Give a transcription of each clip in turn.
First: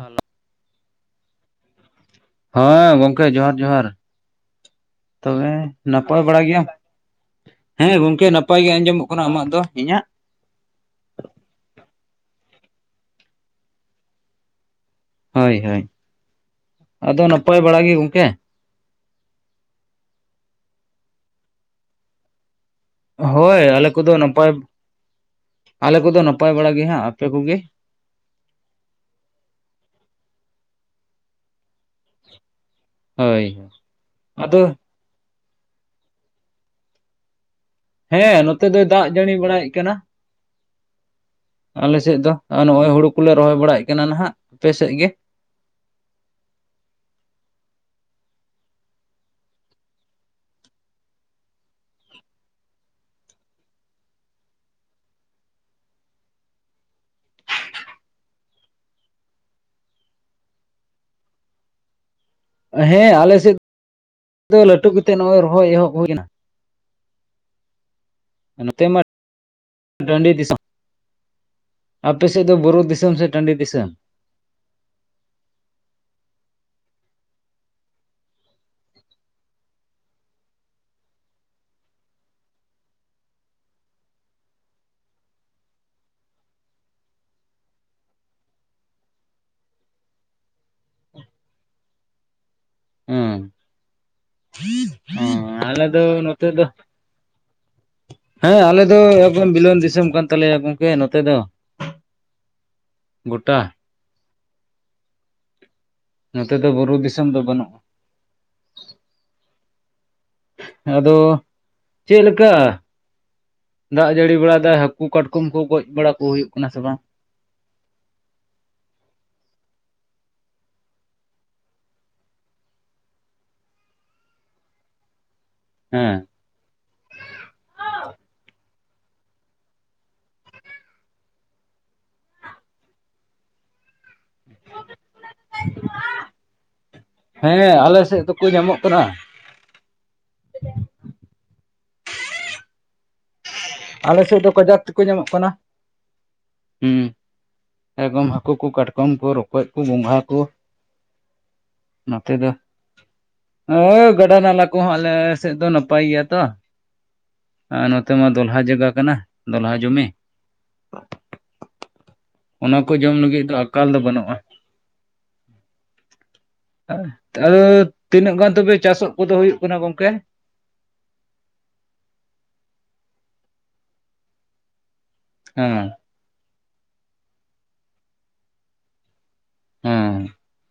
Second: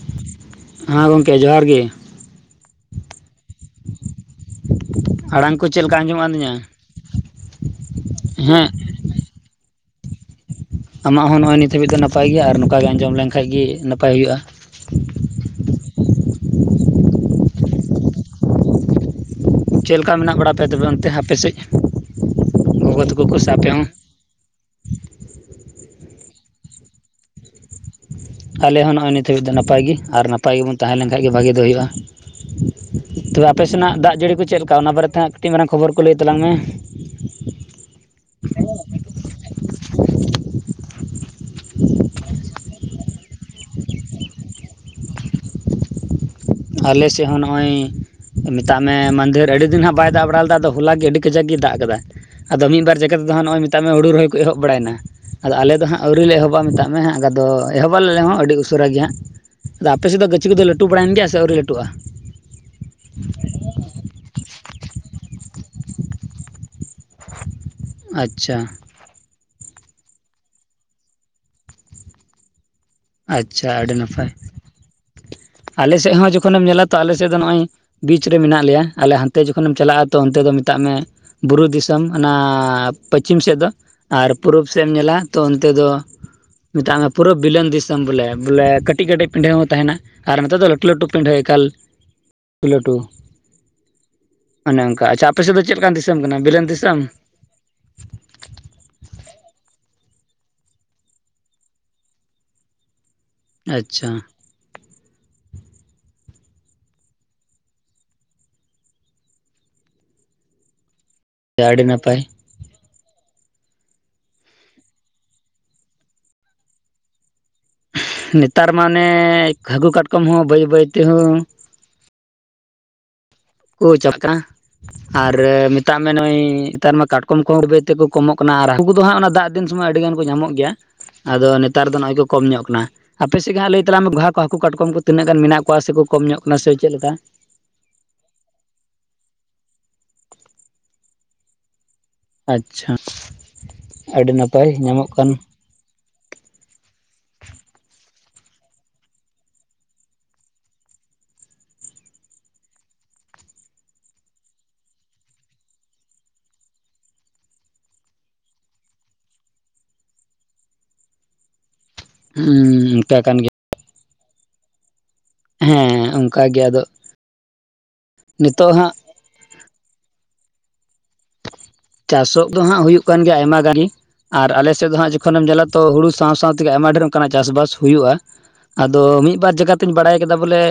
Hello ᱦᱟᱸ ᱜᱚᱝᱠᱮ ᱡᱚ ᱡᱚᱦᱟᱨ ᱜᱮ ᱦᱮᱸ ᱜᱚᱝᱠᱮ ᱡᱚᱦᱟᱨ ᱡᱚᱦᱟᱨ ᱛᱚᱵᱮ ᱟᱲᱟᱝ ᱠᱚ ᱪᱮᱫ ᱞᱮᱠᱟ ᱱᱟᱯᱟᱭ ᱟᱸᱡᱚᱢᱚᱜ ᱠᱟᱱ ᱵᱟᱲᱟ ᱛᱤᱧᱟᱹ ᱜᱮᱭᱟᱢ ᱦᱮᱸ ᱜᱚᱝᱠᱮ ᱱᱟᱯᱟᱭ ᱦᱮᱸ ᱜᱮ ᱟᱸᱡᱚᱢᱼᱚᱜ ᱠᱟᱱᱟ ᱟᱢᱟᱜ ᱫᱚ᱾ ᱤᱧᱟᱹᱜ ᱟᱢᱟᱜ ᱦᱚᱸ ᱱᱚᱜᱼᱚᱭ ᱱᱤᱛ ᱦᱟᱹᱵᱤᱡ ᱫᱚ ᱱᱟᱯᱟᱭ ᱜᱮᱭᱟ ᱟᱨ ᱱᱚᱝᱠᱟ ᱜᱮ ᱟᱸᱡᱚᱢ ᱞᱮᱱ ᱠᱷᱟᱡ ᱜᱮ ᱱᱟᱯᱟᱭ ᱦᱩᱭᱩᱜᱼᱟ᱾ ᱦᱳᱭ ᱦᱳᱭ ᱟᱫᱚ ᱱᱟᱯᱟᱭ ᱵᱟᱲᱟ ᱜᱮ ᱜᱚᱝᱠᱮ᱾ ᱪᱮᱫ ᱞᱮᱠᱟ ᱢᱮᱱᱟᱜ ᱵᱟᱲᱟ ᱯᱮᱭᱟ ᱛᱚᱵᱮ ᱚᱱᱛᱮ ᱟᱯᱮ ᱥᱮᱫ? ᱜᱚᱜᱚ ᱛᱟᱠᱚ ᱠᱚ ᱥᱮ ᱦᱳᱭ ᱟᱯᱮ ᱦᱚᱸ ᱟᱞᱮ ᱠᱚᱫᱚ ᱱᱟᱯᱟᱭ ᱟᱞᱮ ᱠᱚᱫᱚ ᱱᱟᱯᱟᱭ ᱵᱟᱲᱟ ᱜᱮ ᱦᱟᱸᱜ, ᱟᱯᱮ ᱠᱚᱜᱮ? ᱟᱞᱮ ᱦᱚᱸ ᱱᱚᱜᱼᱚᱭ ᱱᱤᱛ ᱦᱟᱹᱵᱤᱡ ᱫᱚ ᱱᱟᱯᱟᱭ ᱜᱮ᱾ ᱟᱨ ᱱᱟᱯᱟᱭ ᱜᱮᱵᱚᱱ ᱛᱟᱦᱮᱸ ᱞᱮᱱ ᱠᱷᱟᱡ ᱜᱮ ᱵᱷᱟᱜᱮ ᱫᱚ ᱦᱩᱭᱩᱜᱼᱟ᱾ ᱛᱚ ᱦᱳᱭ ᱵᱮ ᱟᱯᱮ ᱥᱮᱱᱟᱜ ᱫᱟᱜ ᱡᱟᱹᱲᱤ ᱠᱚ ᱟᱫᱚ ᱪᱮᱫ ᱞᱮᱠᱟ ᱚᱱᱟ ᱵᱟᱨᱮ ᱛᱮ ᱦᱟᱸᱜ ᱠᱟᱹᱴᱤᱡ ᱢᱟᱨᱟᱝ ᱠᱷᱚᱵᱚᱨ ᱠᱚ ᱞᱟᱹᱭ ᱛᱟᱞᱟᱝ ᱢᱮ? ᱦᱮᱸ ᱱᱚᱛᱮ ᱫᱚᱭ ᱫᱟᱜ ᱡᱟᱹᱲᱤ ᱵᱟᱲᱟ ᱭᱮᱫ ᱠᱟᱱᱟ᱾ ᱟᱞᱮ ᱥᱮᱫ ᱫᱚ ᱱᱚᱜᱼᱚᱭ ᱦᱩᱲᱩ ᱠᱚᱞᱮ ᱨᱚᱦᱚᱭ ᱵᱟᱲᱟ ᱭᱮᱫ ᱠᱟᱱᱟ ᱱᱟᱦᱟᱜ, ᱟᱯᱮ ᱥᱮᱫ ᱜᱮ? ᱟᱞᱮ ᱥᱮᱫ ᱦᱚᱸ ᱱᱚᱜᱼᱚᱭ ᱢᱮᱛᱟᱜ ᱢᱮ ᱢᱟᱹᱫᱷᱮᱨ ᱟᱹᱰᱤ ᱫᱤᱱ ᱦᱟᱸᱜ ᱵᱟᱭ ᱫᱟᱜ ᱵᱟᱲᱟ ᱞᱮᱫᱟ ᱟᱫᱚ ᱦᱚᱞᱟ ᱜᱮ ᱟᱹᱰᱤ ᱠᱟᱡᱟᱠ ᱜᱮᱭ ᱫᱟᱜ ᱟᱠᱟᱫᱟ᱾ ᱟᱫᱚ ᱢᱤᱫ ᱵᱟᱨ ᱡᱟᱜᱟ ᱨᱮᱫᱚ ᱦᱚᱸ ᱢᱮᱛᱟᱜ ᱢᱮ ᱦᱩᱲᱩ ᱨᱚᱦᱚᱭ ᱠᱚ ᱮᱦᱚᱵ ᱵᱟᱲᱟᱭ ᱱᱟ᱾ ᱟᱫᱚ ᱟᱞᱮ ᱫᱚ ᱦᱟᱸᱜ ᱟᱹᱣᱨᱤ ᱞᱮ ᱮᱦᱚᱵᱟ, ᱢᱮᱛᱟᱜ ᱢᱮ ᱦᱟᱸᱜ ᱟᱫᱚ ᱮᱦᱚᱵ ᱟᱞᱮ ᱦᱚᱸ ᱟᱹᱰᱤ ᱩᱥᱟᱹᱨᱟ ᱜᱮ ᱦᱟᱸᱜ ᱟᱫᱚ ᱟᱯᱮ ᱥᱮᱫ ᱫᱚ ᱜᱟᱹᱪᱷᱤ ᱠᱚᱫᱚ ᱞᱟᱹᱴᱩ ᱵᱟᱲᱟᱭ ᱮᱱ ᱜᱮᱭᱟ ᱥᱮ ᱟᱹᱣᱨᱤ ᱞᱟᱹᱴᱩᱜᱼᱟ? ᱦᱮᱸ ᱟᱞᱮ ᱥᱮᱫ ᱫᱚ ᱞᱟᱹᱴᱩ ᱜᱮ ᱛᱮ ᱱᱚᱜᱼᱚᱭ ᱨᱚᱦᱚᱭ ᱮᱦᱚᱵ ᱦᱩᱭ ᱱᱟ᱾ ᱟᱪ ᱱᱚᱛᱮ ᱢᱟ ᱰᱟᱹᱴᱤ ᱫᱤᱥᱚᱢ ᱟᱯᱮ ᱥᱮᱫ ᱫᱚ ᱵᱩᱨᱩ ᱫᱤᱥᱚᱢ ᱥᱮ ᱴᱟᱺᱰᱤ ᱟᱪᱪᱷᱟ ᱫᱤᱥᱚᱢ ᱟᱹᱰᱤ ᱱᱟᱯᱟᱭ ᱟᱞᱮ ᱥᱮᱫ ᱦᱚᱸ ᱡᱚᱠᱷᱚ ᱱᱮᱢ ᱧᱮᱞᱟ ᱛᱚ ᱟᱞᱮ ᱥᱮᱫ ᱫᱚ ᱱᱚᱜᱼᱚᱭ ᱵᱤᱪ ᱨᱮ ᱢᱮᱱᱟᱜ ᱞᱮᱭᱟ ᱟᱞᱮ ᱦᱟᱱᱛᱮ ᱡᱚᱠᱷᱚᱱ ᱮᱢ ᱪᱟᱞᱟᱜᱼᱟ ᱛᱚ ᱚᱱᱛᱮ ᱫᱚ ᱢᱮᱛᱟᱜ ᱢᱮ ᱵᱩᱨᱩ ᱫᱤᱥᱚᱢ ᱚᱱᱟ ᱯᱚᱪᱷᱤᱢ ᱥᱮᱫ ᱫᱚ ᱟᱨ ᱯᱩᱨᱩᱵ ᱥᱮᱫ ᱮᱢ ᱧᱮᱞᱟ ᱛᱚ ᱚᱱᱛᱮ ᱫᱚ ᱢᱮᱛᱟᱜ ᱢᱮ ᱯᱩᱨᱟᱹ ᱵᱤᱞᱟᱱ ᱫᱤᱥᱚᱢ ᱵᱚᱞᱮ ᱵᱚᱞᱮ ᱠᱟᱹᱴᱤᱡ ᱠᱟᱹᱴᱤᱡ ᱯᱤᱰᱷᱟᱹ ᱦᱚᱸ ᱛᱟᱦᱮᱱᱟ᱾ ᱟᱨ ᱱᱮᱛᱟᱨ ᱫᱚ ᱞᱟᱹᱴᱩ ᱞᱟᱹᱴᱩ ᱯᱤᱰᱷᱟᱹ ᱮᱠᱟᱞ ᱞᱟᱹᱴᱩ ᱦᱮᱸ ᱚᱱᱮ ᱚᱱᱠᱟ ᱟᱪᱪᱷᱟ ᱟᱯᱮ ᱥᱮᱫ ᱪᱮᱫ ᱟᱞᱮ ᱞᱮᱠᱟᱱ ᱫᱚ ᱫᱤᱥᱚᱢ ᱠᱟᱱᱟ ᱱᱚᱛᱮ ᱫᱚ ᱵᱤᱞᱟᱹᱱ ᱫᱤᱥᱚᱢ ᱦᱮᱸ ᱟᱞᱮ ᱫᱚ ᱮᱠᱫᱚᱢ ᱵᱤᱞᱟᱱ ᱫᱤᱥᱚᱢ ᱠᱟᱱ ᱛᱟᱞᱮᱭᱟ ᱜᱚᱝᱠᱮ ᱱᱚᱛᱮ ᱫᱚ [inaudible] ᱜᱚᱴᱟ ᱟᱪᱪᱷᱟ ᱱᱚᱛᱮ ᱫᱚ ᱵᱩᱨᱩ ᱫᱤᱥᱚᱢ ᱫᱚ ᱵᱟᱹᱱᱩᱜ ᱟ᱾ ᱟᱫᱚ ᱟᱹᱰᱤ ᱪᱮᱫ ᱱᱟᱯᱟᱭ ᱞᱮᱠᱟ ᱫᱟᱜ ᱡᱟᱹᱲᱤ ᱵᱟᱲᱟ ᱮᱫᱟᱭ ᱦᱟᱹᱠᱩ ᱠᱟᱴᱠᱚᱢ ᱠᱚ ᱜᱚᱡ ᱵᱟᱲᱟ ᱠᱚ ᱦᱩᱭᱩᱜ ᱠᱟᱱᱟ ᱥᱮ ᱵᱟᱝ? ᱱᱮᱛᱟᱨ ᱢᱟᱱᱮ ᱦᱟᱹ ᱠᱩ ᱠᱟᱴᱠᱚᱢ ᱦᱚᱸ ᱵᱟᱹᱭ ᱵᱟᱹᱭ ᱛᱮᱦᱚᱸ ᱠᱚ [unintelligible] ᱟᱨ ᱢᱮᱛᱟᱜ ᱢᱮ ᱦᱮᱸ ᱱᱚᱜᱼᱚᱭ ᱛᱟᱨ ᱢᱟ ᱠᱟᱴᱠᱚᱢ ᱠᱚ ᱦᱚ ᱵᱟᱹᱭ - ᱵᱟᱹᱭ ᱛᱮᱠᱚ ᱠᱚᱢᱚᱜ ᱠᱟᱱᱟ᱾ ᱟᱨ ᱦᱟᱹᱠᱩ ᱠᱚ ᱫᱚ ᱦᱟᱸᱜ ᱚᱱᱟ ᱫᱟᱜ ᱫᱤᱱ ᱥᱳᱢᱳᱭ ᱟᱹᱰᱤ ᱜᱟᱱ ᱠᱚ ᱧᱟᱢᱚᱜ ᱜᱮᱭᱟ᱾ ᱟᱫᱚ ᱱᱮᱛᱟᱨ ᱫᱚ ᱱᱚᱜᱼᱚᱭ ᱠᱚ ᱠᱚᱢ ᱧᱚᱜ ᱠᱟᱱᱟ ᱟᱯᱮ ᱥᱮᱫ ᱜᱮ ᱦᱟᱸᱜ ᱞᱟᱹᱭ ᱛᱟᱞᱟ ᱢᱮ ᱜᱚᱸᱝᱦᱟ ᱠᱚ ᱦᱟᱹᱠᱩ ᱠᱟᱴᱠᱚᱢ ᱠᱚ᱾ ᱛᱤᱱᱟᱹᱜ ᱜᱟᱱ ᱢᱮᱱᱟᱜ ᱠᱚᱣᱟ ᱥᱮ ᱠᱚ ᱠᱚᱢ ᱧᱚᱜ ᱠᱟᱱᱟ ᱥᱮ ᱪᱮᱫ ᱞᱮᱠᱟ᱾ ᱦᱮᱸ ᱟᱞᱮ ᱥᱮᱫ ᱫᱚᱠᱚ ᱧᱟᱢᱚᱜ ᱠᱟᱱᱟ᱾ [inaudible] ᱟᱪᱪᱷᱟ ᱟᱞᱮ ᱟᱹᱰᱤ ᱥᱮᱫ ᱫᱚ ᱱᱟᱯᱟᱭ ᱠᱟᱡᱟᱠ ᱛᱮᱠᱚ ᱠᱟᱱ ᱧᱟᱢᱚᱜ ᱠᱟᱱᱟ᱾ ᱦᱩᱸ ᱮᱫᱚᱢ ᱦᱟᱹᱠᱩ ᱠᱚ ᱠᱟᱴᱠᱚᱢ ᱠᱚ ᱨᱚᱠᱚᱡ ᱠᱚ ᱜᱚᱸᱝᱦᱟ ᱠᱚ ᱱᱚᱛᱮ ᱫᱚ [unintelligible] ᱜᱟᱰᱟ ᱱᱟᱞᱟ ᱠᱚᱦᱚᱸ ᱟᱞᱮ ᱥᱮᱫ ᱫᱚ ᱱᱟᱯᱟᱭ ᱜᱮᱭᱟ ᱛᱚ ᱟᱨ ᱱᱚᱛᱮ ᱢᱟ ᱫᱚᱞᱦᱟ ᱡᱟᱭᱜᱟ ᱠᱟᱱᱟ ᱫᱚᱞᱦᱟ ᱡᱚᱢᱤ ᱚᱱᱟ ᱠᱚ ᱦᱩᱸ ᱡᱚᱢ ᱚᱱᱠᱟ ᱠᱟᱱ ᱞᱟᱹᱜᱤᱫ ᱫᱚ ᱜᱮᱭᱟ ᱟᱠᱟᱞ ᱫᱚ ᱵᱟᱹᱱᱩᱜᱼᱟ ᱦᱮᱸ [unintelligible] [unintelligible] ᱜᱮ ᱟᱫᱚ ᱟᱫᱚ ᱛᱤᱱᱟᱹᱜ ᱜᱟᱱ ᱱᱤᱛᱚᱜ ᱛᱚᱵᱮ ᱦᱟᱸᱜ ᱪᱟᱥ ᱚᱜ ᱠᱚᱫᱚ ᱦᱩᱭᱩᱜ ᱠᱟᱱᱟ ᱜᱚᱝᱠᱮ ᱪᱟᱥ ᱚᱜ ᱫᱚ ᱦᱟᱸᱜ ᱦᱩᱭᱩᱜ ᱠᱟᱱ ᱜᱮᱭᱟ ᱟᱭᱢᱟ ᱜᱟᱱ ᱜᱮ ᱟᱨ ᱟᱞᱮ ᱥᱮᱫ ᱫᱚ ᱦᱟᱸᱜ ᱡᱚᱠᱷᱚᱱ ᱮᱢ ᱧᱮᱞᱟ ᱛᱚ ᱦᱮᱸ ᱦᱩᱲᱩ ᱥᱟᱶ ᱥᱟᱶ ᱛᱮ ᱟᱭᱢᱟ ᱰᱷᱮᱨ ᱚᱱᱠᱟᱱᱟᱜ ᱪᱟᱥᱵᱟᱥ ᱦᱩᱭᱩᱜᱼᱟ ᱟᱫᱚ ᱢᱤᱫ, ᱵᱟᱨ ᱡᱟᱭᱜᱟ ᱛᱚᱧ ᱵᱟᱲᱟᱭ ᱦᱮᱸ ᱠᱟᱫᱟ ᱵᱚᱞᱮ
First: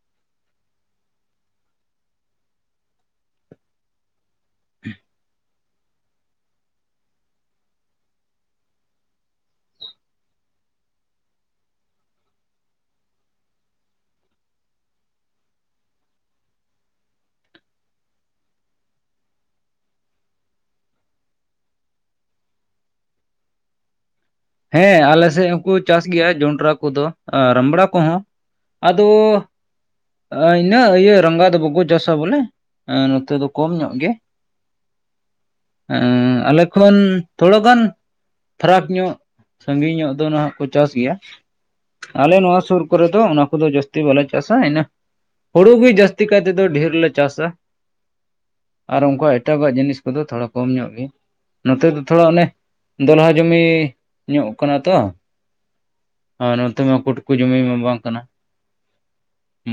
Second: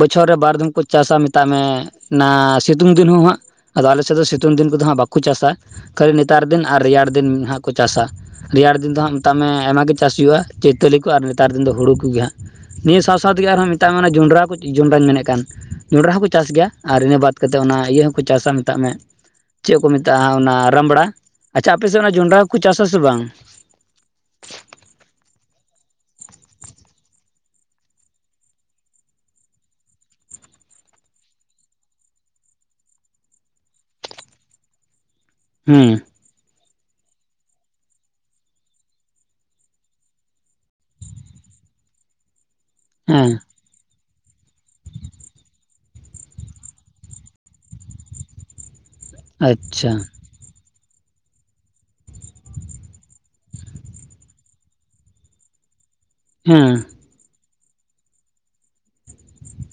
ᱵᱚᱪᱷᱚᱨ ᱨᱮ ᱵᱟᱨᱫᱷᱟᱧᱢ ᱠᱚ ᱪᱟᱥᱟ ᱢᱮᱛᱟᱜ ᱢᱮ ᱚᱱᱟ ᱥᱤᱛᱩᱝ ᱫᱤᱱ ᱦᱚᱸ ᱦᱟᱸᱜ ᱟᱫᱚ ᱟᱞᱮᱥᱮᱫ ᱫᱚ ᱥᱤᱛᱩᱝ ᱥᱤᱛᱩᱝ ᱫᱤᱱ ᱠᱚᱫᱚ ᱦᱟᱸᱜ ᱵᱟᱠᱚ ᱪᱟᱥᱟ ᱠᱷᱟᱹᱞᱤ ᱱᱮᱛᱟᱨ ᱫᱤᱱ ᱟᱨ ᱨᱮᱭᱟᱲ ᱫᱤᱱ ᱦᱟᱸᱜ ᱠᱚ ᱪᱟᱥᱟ, ᱨᱮᱭᱟᱲ ᱫᱤᱱ ᱫᱚ ᱦᱟᱸᱜ ᱢᱮᱛᱟᱜ ᱢᱮ ᱟᱭᱢᱟᱜ ᱜᱮ ᱪᱟᱥ ᱦᱩᱭᱩᱜᱼᱟ ᱪᱳᱭᱛᱟᱞᱤ ᱠᱚ ᱟᱨ ᱱᱮᱛᱟᱨ ᱫᱤᱱ ᱫᱚ ᱦᱩᱲᱩ ᱠᱚᱜᱮ ᱦᱟᱸᱜ, ᱱᱤᱭᱟᱹ ᱥᱟᱶ ᱥᱟᱶᱛᱮᱜ ᱟᱨᱦᱚᱸ ᱢᱮᱟᱜ ᱢᱮ ᱡᱚᱸᱰᱨᱟ ᱠᱚ ᱡᱚᱸᱰᱨᱟᱧ ᱢᱮᱱᱮᱫ ᱠᱟᱱ ᱡᱚᱸᱰᱨᱟ ᱦᱚᱸᱠᱚ ᱪᱟᱥ ᱜᱮᱭᱟ ᱟᱨ ᱤᱱᱟᱹ ᱵᱟᱫ ᱠᱟᱛᱮᱫ ᱚᱱᱟ ᱤᱭᱟᱹ ᱦᱚᱸᱠᱚ ᱪᱟᱥᱟ ᱢᱮᱛᱟᱜ ᱢᱮ ᱪᱮᱫ ᱠᱚ ᱢᱮᱛᱟᱜᱼᱟ ᱚᱱᱟ ᱨᱟᱢᱵᱲᱟ ᱟᱪᱪᱷᱟ ᱟᱯᱮᱥᱮᱫ ᱚᱱᱟ ᱡᱚᱱᱰᱨᱟ ᱠᱚ ᱪᱟᱥᱟ ᱥᱮ ᱵᱟᱝ? ᱦᱮᱸ ᱟᱞᱮ ᱥᱮᱫ ᱦᱚᱸᱠᱚ ᱪᱟᱥ ᱜᱮᱭᱟ ᱡᱚᱱᱰᱨᱟ ᱠᱚᱫᱚ ᱨᱟᱢᱲᱟ ᱠᱚᱦᱚᱸ ᱟᱫᱚ ᱤᱱᱟᱹ ᱤᱭᱟᱹ ᱨᱟᱸᱜᱟ ᱫᱚ ᱵᱟᱠᱚ ᱡᱚᱥᱟ ᱵᱚᱞᱮ ᱱᱚᱛᱮ ᱫᱚ ᱠᱚᱢ ᱧᱚᱜ ᱜᱮ, ᱦᱮᱸ ᱦᱸ ᱟᱞᱮ ᱮᱠᱷᱚᱱ ᱛᱷᱚᱲ ᱜᱟᱱ ᱯᱷᱟᱨᱟᱠ ᱧᱚᱜ ᱥᱟᱺᱜᱤᱧ ᱧᱚᱜ ᱫᱚ ᱱᱟᱦᱟᱜ ᱠᱚ ᱪᱟᱥ ᱜᱮᱭᱟ, ᱟᱞᱮ ᱱᱚᱣᱟ ᱥᱩᱨ ᱠᱚᱨᱮ ᱫᱚ ᱦᱮᱸ ᱚᱱᱟ ᱠᱚᱫᱚ ᱡᱟᱹᱥᱛᱤ ᱵᱟᱞᱮ ᱪᱟᱥᱟ ᱤᱱᱟ ᱦᱩᱲᱩ ᱜᱤ ᱡᱟᱹᱥᱛᱤ ᱠᱟᱭ ᱛᱮᱫᱚ ᱰᱷᱮᱨ ᱞᱮ ᱪᱟᱥᱟ, ᱟᱨ ᱩᱱᱠᱟ ᱮᱴᱟᱜᱟᱜ ᱟᱪᱪᱷᱟ ᱡᱤᱱᱤᱥ ᱠᱚᱫᱚ ᱛᱷᱚᱲᱟ ᱠᱚᱢ ᱧᱚᱜ ᱜᱮ, ᱱᱚᱛᱮ ᱫᱚ ᱛᱷᱚᱲᱟ ᱚᱱᱮ ᱫᱚᱞᱦᱟ ᱡᱚᱢᱤ ᱧᱚᱜ ᱠᱟᱱᱟ ᱛᱚ, ᱟᱨ ᱱᱚᱛᱮ ᱦᱮᱸ ᱢᱟ ᱠᱴᱠᱩ ᱡᱚᱢᱤ ᱢᱟ ᱵᱟᱝ ᱠᱟᱱᱟ,